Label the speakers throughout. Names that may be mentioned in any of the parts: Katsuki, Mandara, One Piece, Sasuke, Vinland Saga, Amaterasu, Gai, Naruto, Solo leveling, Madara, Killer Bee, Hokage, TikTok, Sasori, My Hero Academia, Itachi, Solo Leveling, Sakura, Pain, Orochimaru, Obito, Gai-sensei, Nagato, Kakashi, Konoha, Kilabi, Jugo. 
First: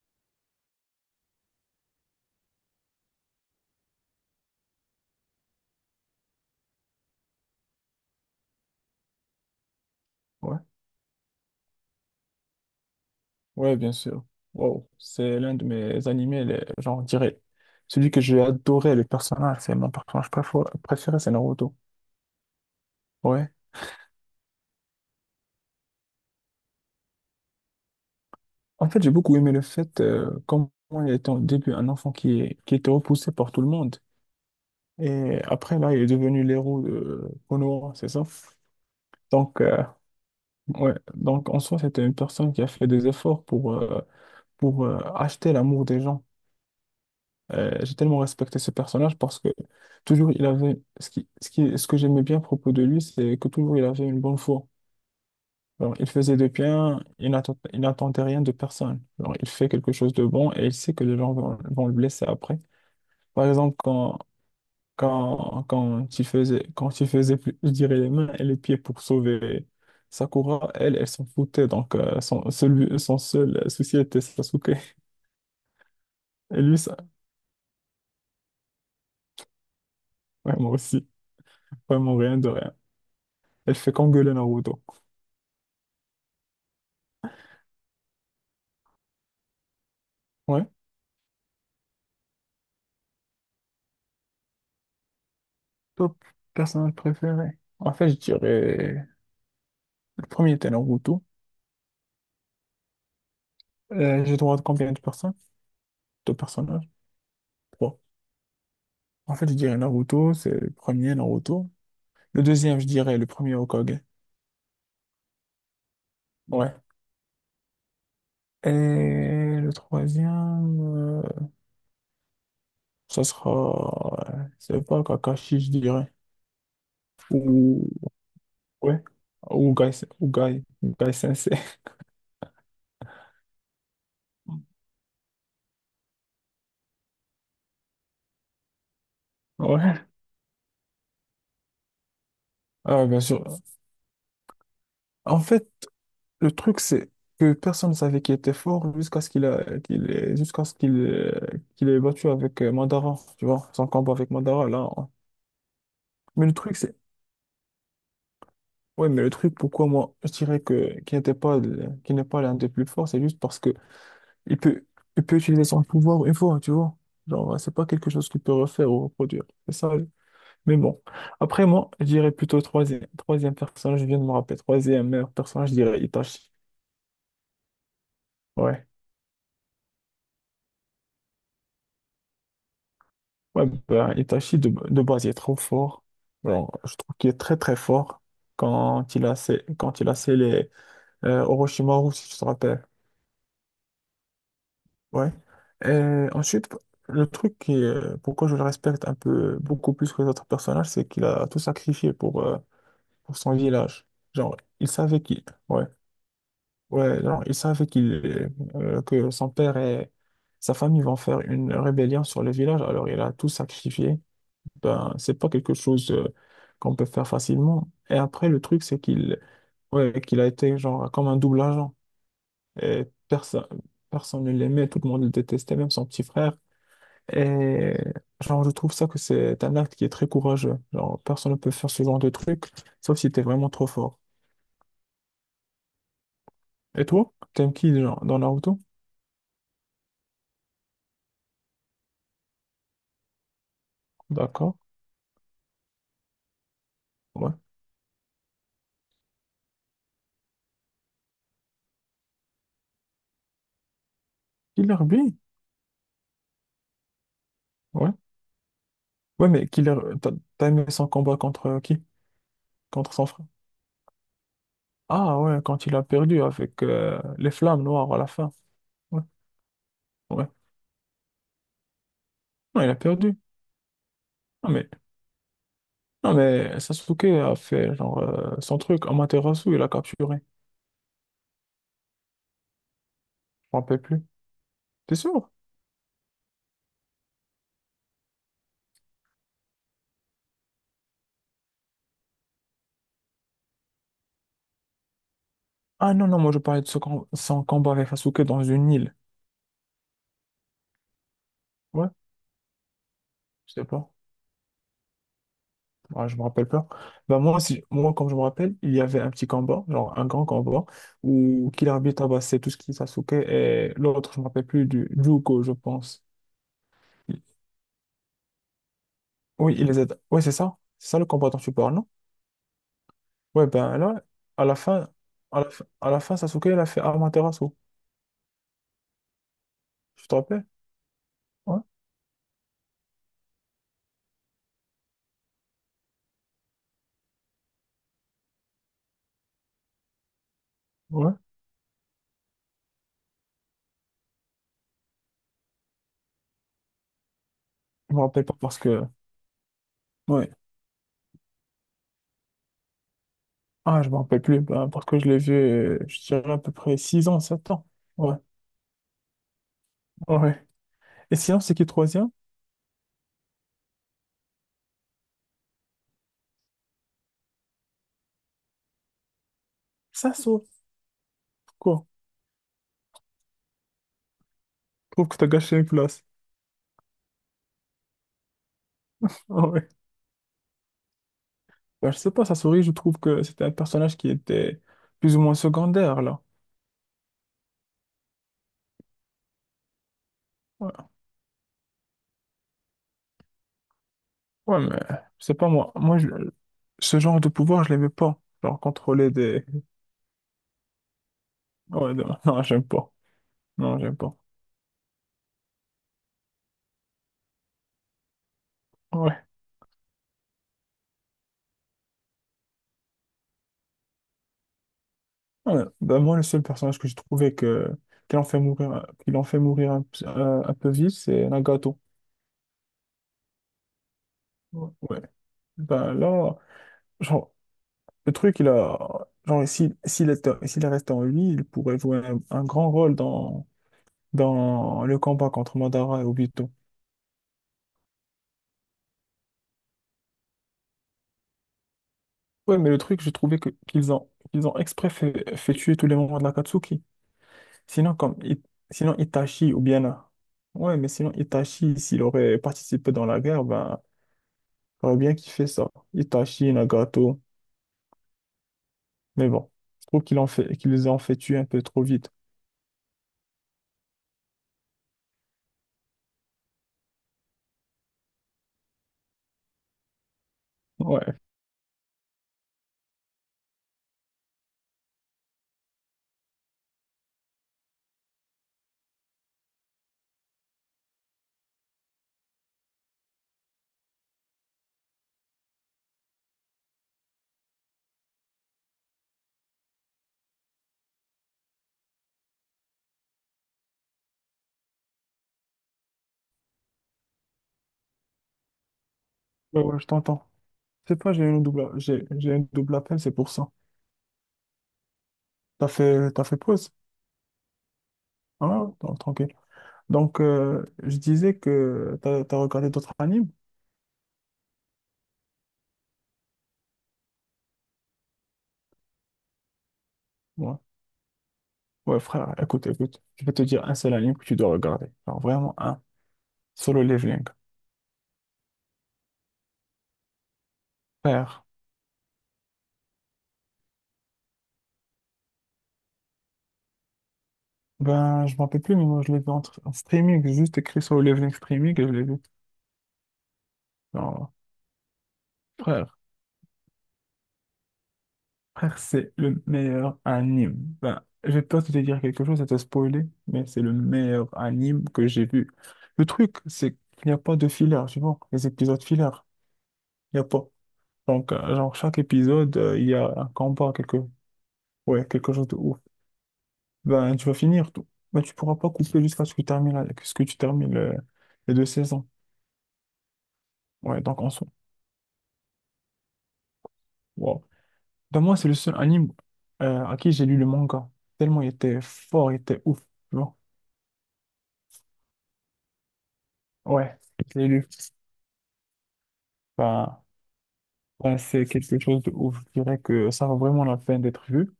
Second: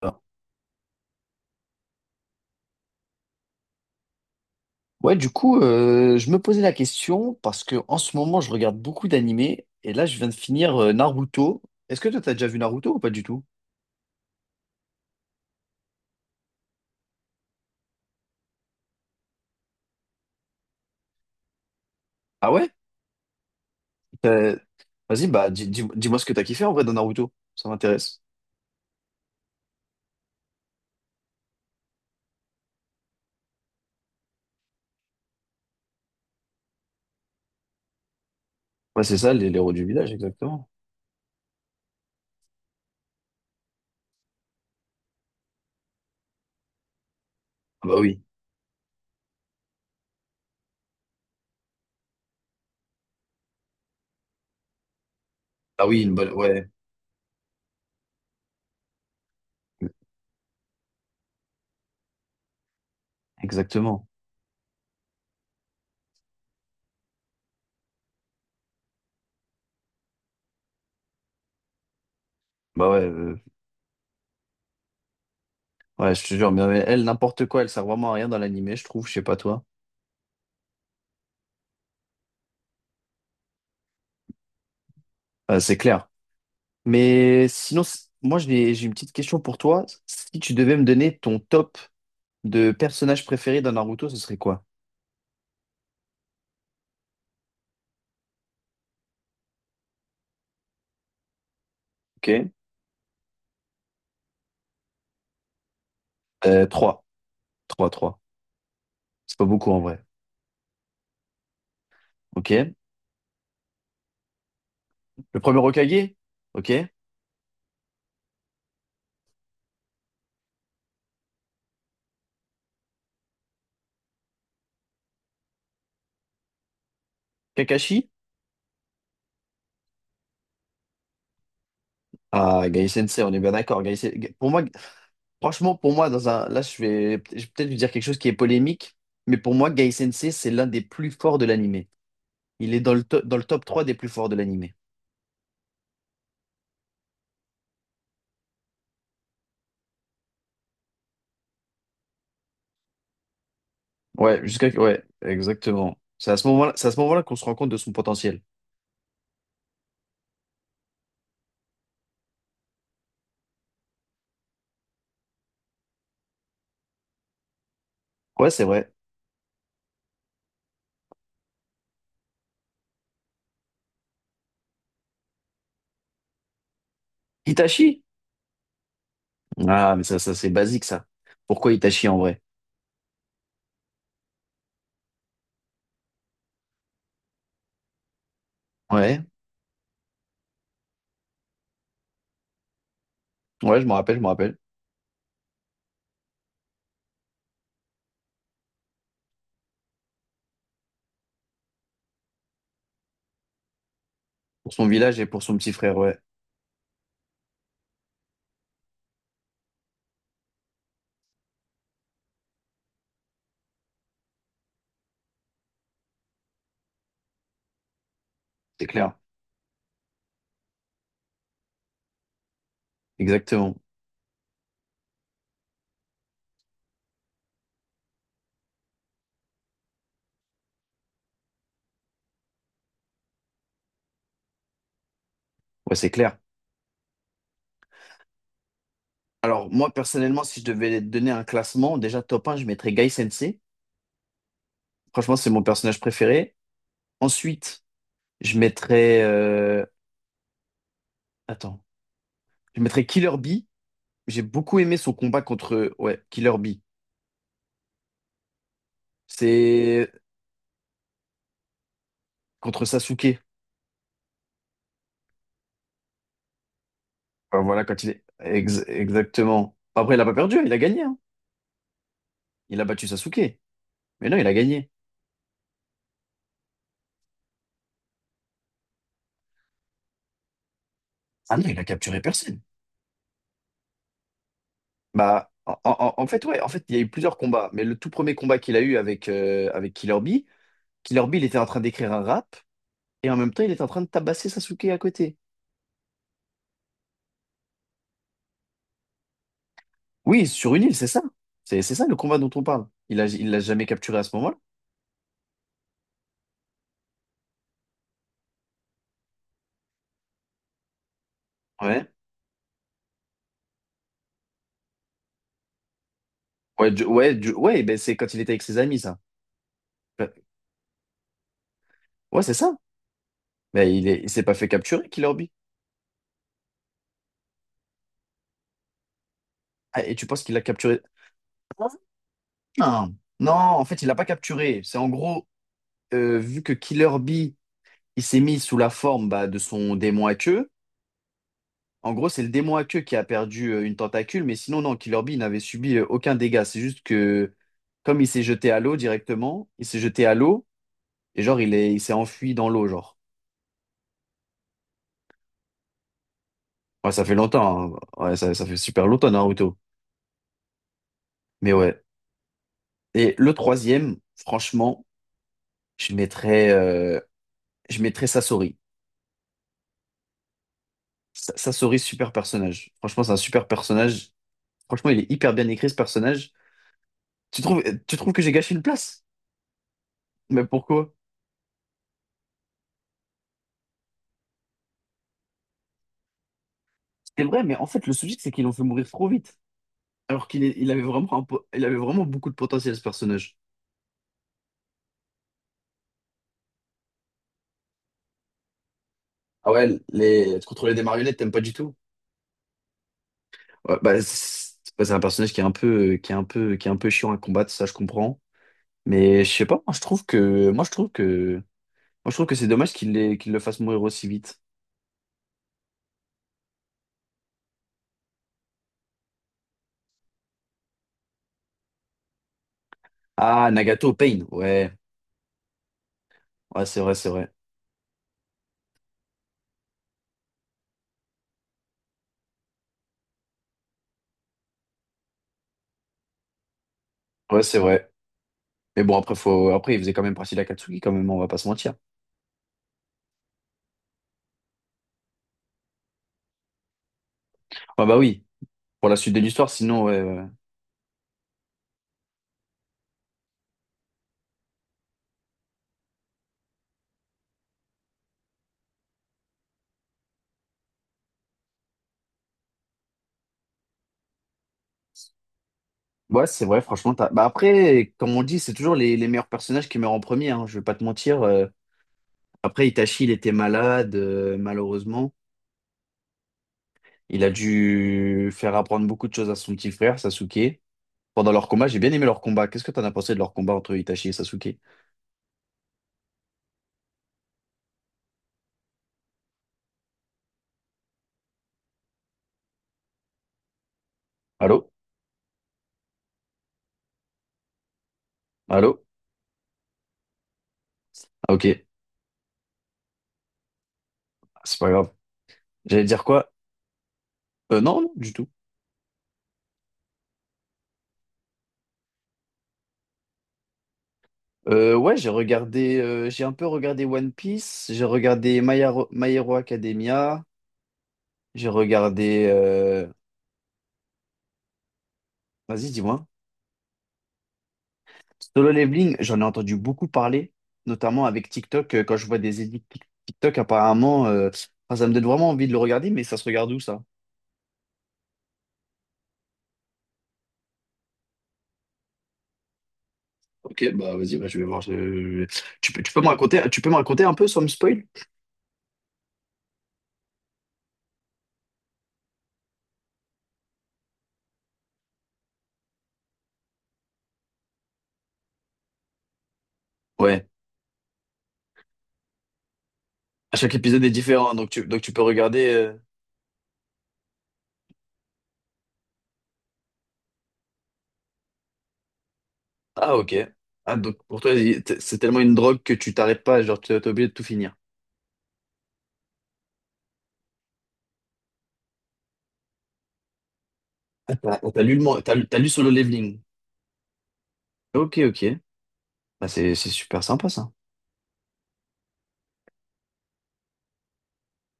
Speaker 1: Alors, je me posais la question parce que en ce moment, je regarde beaucoup d'animés et là, je viens de
Speaker 2: Ouais,
Speaker 1: finir Naruto. Est-ce que toi, t'as déjà vu Naruto ou pas du tout?
Speaker 2: ouais, bien sûr. Wow, c'est l'un de mes animés, genre, je dirais, celui que j'ai adoré, le personnage, c'est mon personnage préféré, c'est Naruto.
Speaker 1: Ah ouais?
Speaker 2: Ouais.
Speaker 1: T'as- Vas-y, bah, dis-moi ce que t'as kiffé en vrai dans Naruto. Ça m'intéresse.
Speaker 2: En fait, j'ai beaucoup aimé le fait, comment il était au début un enfant qui était repoussé par tout le monde. Et après, là, il est devenu l'héros de Konoha, c'est ça?
Speaker 1: Ouais, c'est ça,
Speaker 2: Donc,
Speaker 1: l'héros
Speaker 2: euh,
Speaker 1: du village, exactement.
Speaker 2: ouais, donc en soi, c'était une personne qui a fait des efforts pour acheter l'amour des gens.
Speaker 1: Ah
Speaker 2: J'ai
Speaker 1: bah
Speaker 2: tellement
Speaker 1: oui.
Speaker 2: respecté ce personnage parce que toujours il avait ce que j'aimais bien à propos de lui, c'est que toujours il avait une bonne foi.
Speaker 1: Ah
Speaker 2: Alors,
Speaker 1: oui,
Speaker 2: il
Speaker 1: une bonne...
Speaker 2: faisait de
Speaker 1: ouais,
Speaker 2: bien, il n'attendait rien de personne. Alors, il fait quelque chose de bon et il sait que les gens vont le blesser après. Par exemple,
Speaker 1: exactement.
Speaker 2: quand il faisait, je dirais, les mains et les pieds pour sauver Sakura, elle s'en foutait. Donc, euh, son,
Speaker 1: Bah
Speaker 2: celui- son seul souci était Sasuke.
Speaker 1: ouais, je te jure,
Speaker 2: Et
Speaker 1: mais
Speaker 2: lui, ça,
Speaker 1: elle, n'importe quoi, elle sert vraiment à rien dans l'animé, je trouve, je sais pas toi.
Speaker 2: vraiment aussi, vraiment rien de rien. Elle fait qu'engueuler Naruto.
Speaker 1: C'est clair. Mais sinon, moi, j'ai une petite question pour toi. Si tu
Speaker 2: Ouais,
Speaker 1: devais me donner ton top de personnage préféré dans Naruto, ce serait quoi?
Speaker 2: top personnage préféré. En fait, je dirais. Le premier était Naruto.
Speaker 1: Ok.
Speaker 2: J'ai droit à combien de personnes? Deux
Speaker 1: Euh,
Speaker 2: personnages?
Speaker 1: trois trois
Speaker 2: Trois.
Speaker 1: 3.
Speaker 2: En
Speaker 1: C'est pas
Speaker 2: fait, je
Speaker 1: beaucoup
Speaker 2: dirais
Speaker 1: en vrai.
Speaker 2: Naruto, c'est le premier Naruto. Le
Speaker 1: Ok.
Speaker 2: deuxième, je dirais le premier Hokage.
Speaker 1: Le premier Hokage? Ok.
Speaker 2: Ouais. Et le troisième, ça sera. Je sais pas, Kakashi, je dirais. Ou.
Speaker 1: Kakashi?
Speaker 2: Ouais. Ou Gai, ou Gai Sensei.
Speaker 1: Ah, Gai-sensei, on est bien d'accord. Pour moi, franchement, pour moi, dans un... là, je vais peut-être lui dire quelque chose qui est polémique, mais pour moi,
Speaker 2: Ouais.
Speaker 1: Gai-sensei, c'est l'un des plus forts de l'anime. Il est dans
Speaker 2: Ah, bien
Speaker 1: dans le
Speaker 2: sûr.
Speaker 1: top 3 des plus forts de l'anime.
Speaker 2: En fait. Le truc, c'est que personne ne savait qu'il était fort jusqu'à ce qu'il a, qu'il ait- jusqu'à ce qu'il qu'il ait battu avec Mandara, tu vois, son combat avec Mandara, là,
Speaker 1: Ouais,
Speaker 2: hein.
Speaker 1: exactement.
Speaker 2: Mais le truc,
Speaker 1: C'est à
Speaker 2: c'est,
Speaker 1: ce moment-là qu'on se rend compte de son potentiel.
Speaker 2: ouais, mais le truc, pourquoi moi, je dirais que, qu'il n'était pas, le- qu'il n'est pas l'un des plus forts, c'est juste parce que il peut, il peut utiliser son pouvoir une fois, tu vois. Genre, c'est pas quelque chose qu'il
Speaker 1: Ouais,
Speaker 2: peut
Speaker 1: c'est
Speaker 2: refaire
Speaker 1: vrai.
Speaker 2: ou reproduire. C'est ça. Mais bon. Après, moi, je dirais plutôt troisième personnage, je viens de me rappeler, troisième meilleur personnage, je dirais Itachi.
Speaker 1: Itachi?
Speaker 2: Ouais.
Speaker 1: Ah, c'est basique, ça. Pourquoi Itachi en vrai?
Speaker 2: Ouais, ben, Itachi, de base, il est trop fort. Genre, je trouve qu'il est très, très fort
Speaker 1: Ouais,
Speaker 2: quand il a scellé Orochimaru, si tu te rappelles.
Speaker 1: ouais, je me rappelle.
Speaker 2: Ouais. Et ensuite, le truc pourquoi je le respecte un peu beaucoup plus que les autres personnages, c'est qu'il a tout sacrifié pour son village. Genre,
Speaker 1: Pour son
Speaker 2: il
Speaker 1: village
Speaker 2: savait
Speaker 1: et pour
Speaker 2: qu'il.
Speaker 1: son petit
Speaker 2: Ouais.
Speaker 1: frère, ouais,
Speaker 2: Ouais, genre, il savait que son père et sa famille vont faire une rébellion sur le village, alors il a tout sacrifié. Ben, c'est pas quelque chose, qu'on peut faire facilement. Et après, le truc,
Speaker 1: c'est
Speaker 2: c'est
Speaker 1: clair.
Speaker 2: qu'il a été genre comme un double agent. Et personne,
Speaker 1: Exactement.
Speaker 2: personne ne l'aimait, tout le monde le détestait, même son petit frère. Et genre, je trouve ça que c'est un acte qui est très courageux. Genre, personne ne peut faire ce genre de truc, sauf si t'es vraiment trop fort.
Speaker 1: Ouais, c'est clair.
Speaker 2: Et toi, t'aimes qui genre, dans Naruto?
Speaker 1: Alors, moi, personnellement, si je devais donner un classement, déjà top un, je mettrais Guy Sensei.
Speaker 2: D'accord,
Speaker 1: Franchement, c'est mon personnage préféré.
Speaker 2: ouais.
Speaker 1: Ensuite, je mettrais. Attends. Je mettrais Killer Bee. J'ai beaucoup aimé
Speaker 2: Killer
Speaker 1: son
Speaker 2: Bee,
Speaker 1: combat contre. Ouais, Killer Bee.
Speaker 2: ouais. Ouais, mais Killer,
Speaker 1: C'est
Speaker 2: t'as aimé son combat contre qui?
Speaker 1: contre
Speaker 2: Contre son
Speaker 1: Sasuke.
Speaker 2: frère? Ah ouais, quand il a perdu avec les flammes
Speaker 1: Voilà, quand il
Speaker 2: noires à
Speaker 1: est.
Speaker 2: la fin.
Speaker 1: Ex-
Speaker 2: Ouais,
Speaker 1: exactement. Après, il a pas
Speaker 2: ouais.
Speaker 1: perdu, hein, il a gagné, hein. Il
Speaker 2: Non,
Speaker 1: a
Speaker 2: il a
Speaker 1: battu
Speaker 2: perdu.
Speaker 1: Sasuke. Mais non, il a
Speaker 2: Non, mais,
Speaker 1: gagné.
Speaker 2: non, mais Sasuke a fait genre son truc. Amaterasu, il a capturé. Je
Speaker 1: Ah non, il a capturé personne.
Speaker 2: m'en rappelle plus. T'es
Speaker 1: Bah,
Speaker 2: sûr?
Speaker 1: en fait, ouais, en fait, il y a eu plusieurs combats, mais le tout premier combat qu'il a eu avec, avec Killer Bee, il était en train d'écrire un rap, et en même temps, il était en train de tabasser Sasuke à côté.
Speaker 2: Ah non, non, moi je parlais de son combat avec Sasuke dans une île.
Speaker 1: Oui, sur une île, c'est ça. C'est ça
Speaker 2: Ouais,
Speaker 1: le combat dont on parle. Il l'a
Speaker 2: je sais
Speaker 1: jamais
Speaker 2: pas.
Speaker 1: capturé à ce moment-là.
Speaker 2: Ouais, je me rappelle pas. Bah moi, si, moi, comme je me rappelle, il y avait un petit combat, genre un grand combat, où
Speaker 1: Ouais.
Speaker 2: Kilabi tabassait tout ce qui est Sasuke et l'autre, je me rappelle plus, du Jugo, je pense.
Speaker 1: Ouais, ben c'est quand il était avec ses amis, ça.
Speaker 2: Oui, il les aide.
Speaker 1: Ben,
Speaker 2: Oui, c'est ça. C'est ça le combat dont tu parles, non?
Speaker 1: ouais, c'est ça.
Speaker 2: Ouais,
Speaker 1: Mais
Speaker 2: ben là,
Speaker 1: il s'est pas
Speaker 2: à
Speaker 1: fait
Speaker 2: la
Speaker 1: capturer,
Speaker 2: fin,
Speaker 1: Killer Bee.
Speaker 2: à la fin, à la fin, Sasuke, il a fait Amaterasu.
Speaker 1: Ah, et tu
Speaker 2: Tu te
Speaker 1: penses qu'il l'a
Speaker 2: rappelles?
Speaker 1: capturé?
Speaker 2: Ouais,
Speaker 1: Non. Non, en fait, il l'a pas capturé. C'est en gros, vu que Killer Bee, il s'est mis sous la forme bah, de son démon à queue.
Speaker 2: ouais.
Speaker 1: En gros, c'est le démon à queue qui a perdu une tentacule, mais sinon, non, Killer Bee il n'avait subi aucun dégât. C'est juste que,
Speaker 2: Je
Speaker 1: comme
Speaker 2: me
Speaker 1: il s'est
Speaker 2: rappelle pas
Speaker 1: jeté
Speaker 2: parce
Speaker 1: à l'eau
Speaker 2: que.
Speaker 1: directement, il s'est jeté à
Speaker 2: Ouais.
Speaker 1: l'eau, et genre, il s'est enfui dans l'eau, genre.
Speaker 2: Ah, je me rappelle plus. Ben, parce que je l'ai vu, je dirais à peu près
Speaker 1: Ouais, ça
Speaker 2: 6
Speaker 1: fait
Speaker 2: ans, 7 ans.
Speaker 1: longtemps, hein.
Speaker 2: Ouais,
Speaker 1: Ça fait super longtemps, Naruto.
Speaker 2: ouais. Et sinon,
Speaker 1: Mais
Speaker 2: c'est qui
Speaker 1: ouais.
Speaker 2: troisième?
Speaker 1: Et le troisième, franchement, je mettrais, euh, je mettrais Sasori.
Speaker 2: Sasuke.
Speaker 1: Sasori,
Speaker 2: Quoi?
Speaker 1: super personnage. Franchement, c'est un super personnage. Franchement,
Speaker 2: Je
Speaker 1: il
Speaker 2: trouve
Speaker 1: est
Speaker 2: que t'as
Speaker 1: hyper bien
Speaker 2: gâché une
Speaker 1: écrit, ce
Speaker 2: place.
Speaker 1: personnage. Tu trouves, tu trouves que j'ai gâché une place?
Speaker 2: Ah ouais.
Speaker 1: Mais pourquoi?
Speaker 2: Ben, je sais pas, Sasori, je trouve que c'était un personnage qui était plus ou moins secondaire, là.
Speaker 1: C'est vrai, mais en fait, le souci, c'est qu'ils l'ont fait mourir trop vite. Il avait
Speaker 2: Ouais,
Speaker 1: vraiment, il avait vraiment beaucoup de potentiel, ce personnage.
Speaker 2: ouais mais je sais pas, moi. Moi, ce genre de pouvoir, je l'aimais pas. Genre, contrôler des.
Speaker 1: Ah ouais, les... contrôler des marionnettes, t'aimes pas du tout?
Speaker 2: Ouais, non, non, j'aime pas.
Speaker 1: Ouais,
Speaker 2: Non, j'aime pas.
Speaker 1: bah, c'est un personnage qui est un peu, qui est un peu, qui est un peu chiant à combattre, ça je comprends. Mais
Speaker 2: Ouais.
Speaker 1: je sais pas, moi je trouve que c'est dommage qu'il le fasse mourir aussi vite.
Speaker 2: Ouais. Bah, moi, le seul personnage que j'ai trouvé qu'il en fait mourir un peu vite, c'est Nagato.
Speaker 1: Ah, Nagato, Pain,
Speaker 2: Ouais.
Speaker 1: ouais,
Speaker 2: Ouais. Bah, là,
Speaker 1: ouais,
Speaker 2: genre, le truc, il a. Genre, s'il est resté en vie, il pourrait jouer un grand rôle dans le combat contre Madara et Obito.
Speaker 1: ouais, c'est vrai. Mais bon, après, il faisait quand même partie de Katsuki quand même, on va pas se mentir.
Speaker 2: Ouais, mais le truc, j'ai trouvé qu'ils ont exprès fait tuer tous les membres de l'Akatsuki.
Speaker 1: Ah
Speaker 2: Sinon,
Speaker 1: bah
Speaker 2: comme,
Speaker 1: oui,
Speaker 2: I-
Speaker 1: pour la
Speaker 2: sinon
Speaker 1: suite de l'histoire,
Speaker 2: Itachi ou
Speaker 1: sinon, ouais,
Speaker 2: bien.
Speaker 1: ouais.
Speaker 2: Ouais, mais sinon, Itachi, s'il aurait participé dans la guerre, ben. J'aurais bien kiffé ça. Itachi, Nagato. Mais bon, je trouve qu'ils les ont fait tuer un peu trop vite.
Speaker 1: Ouais, c'est vrai, franchement. Bah après, comme on dit, c'est toujours les meilleurs personnages qui meurent en premier, hein, je vais pas te
Speaker 2: Ouais,
Speaker 1: mentir, euh. Après, Itachi, il était malade, malheureusement. Il a dû faire apprendre beaucoup de choses à son petit frère, Sasuke. Pendant leur combat, j'ai bien aimé leur combat. Qu'est-ce que t'en as pensé de leur combat entre Itachi et Sasuke? Allô? Allô?
Speaker 2: ouais, ouais, je t'entends. C'est pas, j'ai
Speaker 1: Ah,
Speaker 2: une
Speaker 1: ok,
Speaker 2: double, j'ai, j'ai une double appel, c'est pour ça.
Speaker 1: c'est pas grave.
Speaker 2: T'as
Speaker 1: J'allais dire
Speaker 2: fait, t'as
Speaker 1: quoi?
Speaker 2: fait pause?
Speaker 1: Non, non, du tout.
Speaker 2: Ah, non, tranquille. Donc, je disais que t'as regardé d'autres animes?
Speaker 1: Ouais, j'ai regardé, j'ai un peu regardé One Piece, j'ai regardé My Hero Academia,
Speaker 2: Ouais.
Speaker 1: j'ai
Speaker 2: Ouais,
Speaker 1: regardé...
Speaker 2: frère, écoute,
Speaker 1: euh,
Speaker 2: écoute. Je vais te dire un seul anime que tu dois regarder. Alors, vraiment
Speaker 1: vas-y,
Speaker 2: un.
Speaker 1: dis-moi.
Speaker 2: Solo Leveling.
Speaker 1: Solo Leveling, j'en ai entendu beaucoup parler, notamment avec
Speaker 2: Frère.
Speaker 1: TikTok. Quand je vois des édits TikTok, apparemment, enfin, ça me donne vraiment envie de le regarder, mais ça se regarde où ça?
Speaker 2: Ben, je m'en rappelle plus, mais moi, je l'ai vu en streaming. J'ai juste écrit Solo Leveling streaming et je l'ai vu.
Speaker 1: Ok, bah vas-y, bah,
Speaker 2: Non,
Speaker 1: je vais voir. Tu peux,
Speaker 2: frère.
Speaker 1: tu peux me raconter un peu sans me spoil?
Speaker 2: Frère, c'est le meilleur anime. Ben, j'ai peur de te dire quelque chose, ça te spoiler, mais c'est le meilleur anime que j'ai vu. Le truc, c'est qu'il n'y a pas de filler, tu vois, les épisodes filler, il n'y a
Speaker 1: Ouais.
Speaker 2: pas. Donc, genre, chaque épisode, il y a un
Speaker 1: À chaque
Speaker 2: combat,
Speaker 1: épisode est
Speaker 2: quelque,
Speaker 1: différent, donc tu peux
Speaker 2: ouais, quelque
Speaker 1: regarder.
Speaker 2: chose de ouf. Ben, tu vas finir tout. Ben, tu pourras pas couper jusqu'à ce que tu termines, que ce que tu termines les deux saisons.
Speaker 1: Ah ok. Ah, donc
Speaker 2: Ouais,
Speaker 1: pour
Speaker 2: donc en
Speaker 1: toi,
Speaker 2: soi,
Speaker 1: c'est tellement une drogue que tu t'arrêtes pas, genre t'es obligé de tout
Speaker 2: wow.
Speaker 1: finir.
Speaker 2: Ben, moi, c'est le seul anime à qui j'ai lu le manga. Tellement il était fort, il était ouf, tu vois.
Speaker 1: Ah, t'as lu t'as lu Solo Leveling.
Speaker 2: Ouais, je l'ai lu.
Speaker 1: Ok, ok. Bah, c'est
Speaker 2: Enfin,
Speaker 1: super sympa ça.
Speaker 2: enfin, c'est quelque chose de ouf. Je dirais que ça vaut vraiment la peine d'être vu.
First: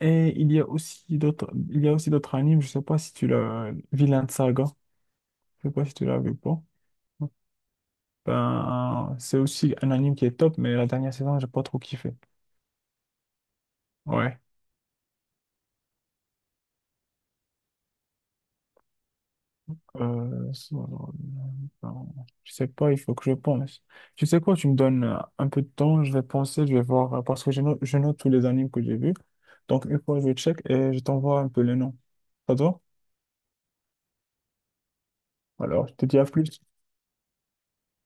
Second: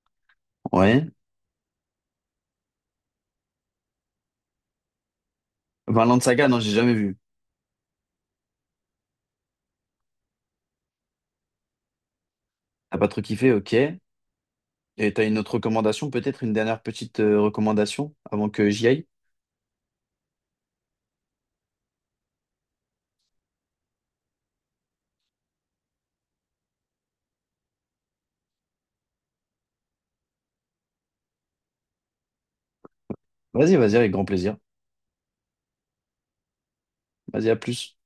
Speaker 2: Et il y a
Speaker 1: Ouais.
Speaker 2: aussi d'autres animes. Je sais pas si tu l'as, Vinland Saga. Je sais pas si tu l'as
Speaker 1: Vinland
Speaker 2: vu ou
Speaker 1: Saga, non,
Speaker 2: pas.
Speaker 1: j'ai jamais vu.
Speaker 2: Ben, c'est aussi un anime qui est top, mais la dernière saison, j'ai pas trop kiffé.
Speaker 1: T'as pas trop kiffé, ok.
Speaker 2: Ouais.
Speaker 1: Et t'as une autre recommandation, peut-être une dernière petite recommandation avant que j'y aille?
Speaker 2: Ça, alors, ben, je sais pas, il faut que je pense. Tu sais quoi, tu me donnes un peu de temps, je vais penser, je vais voir, parce que je note tous les animes que j'ai vus. Donc, une fois, je check et je t'envoie un peu les noms. Ça te va?
Speaker 1: Vas-y, vas-y, avec grand plaisir.
Speaker 2: Alors, je te dis à plus.
Speaker 1: Vas-y, à plus.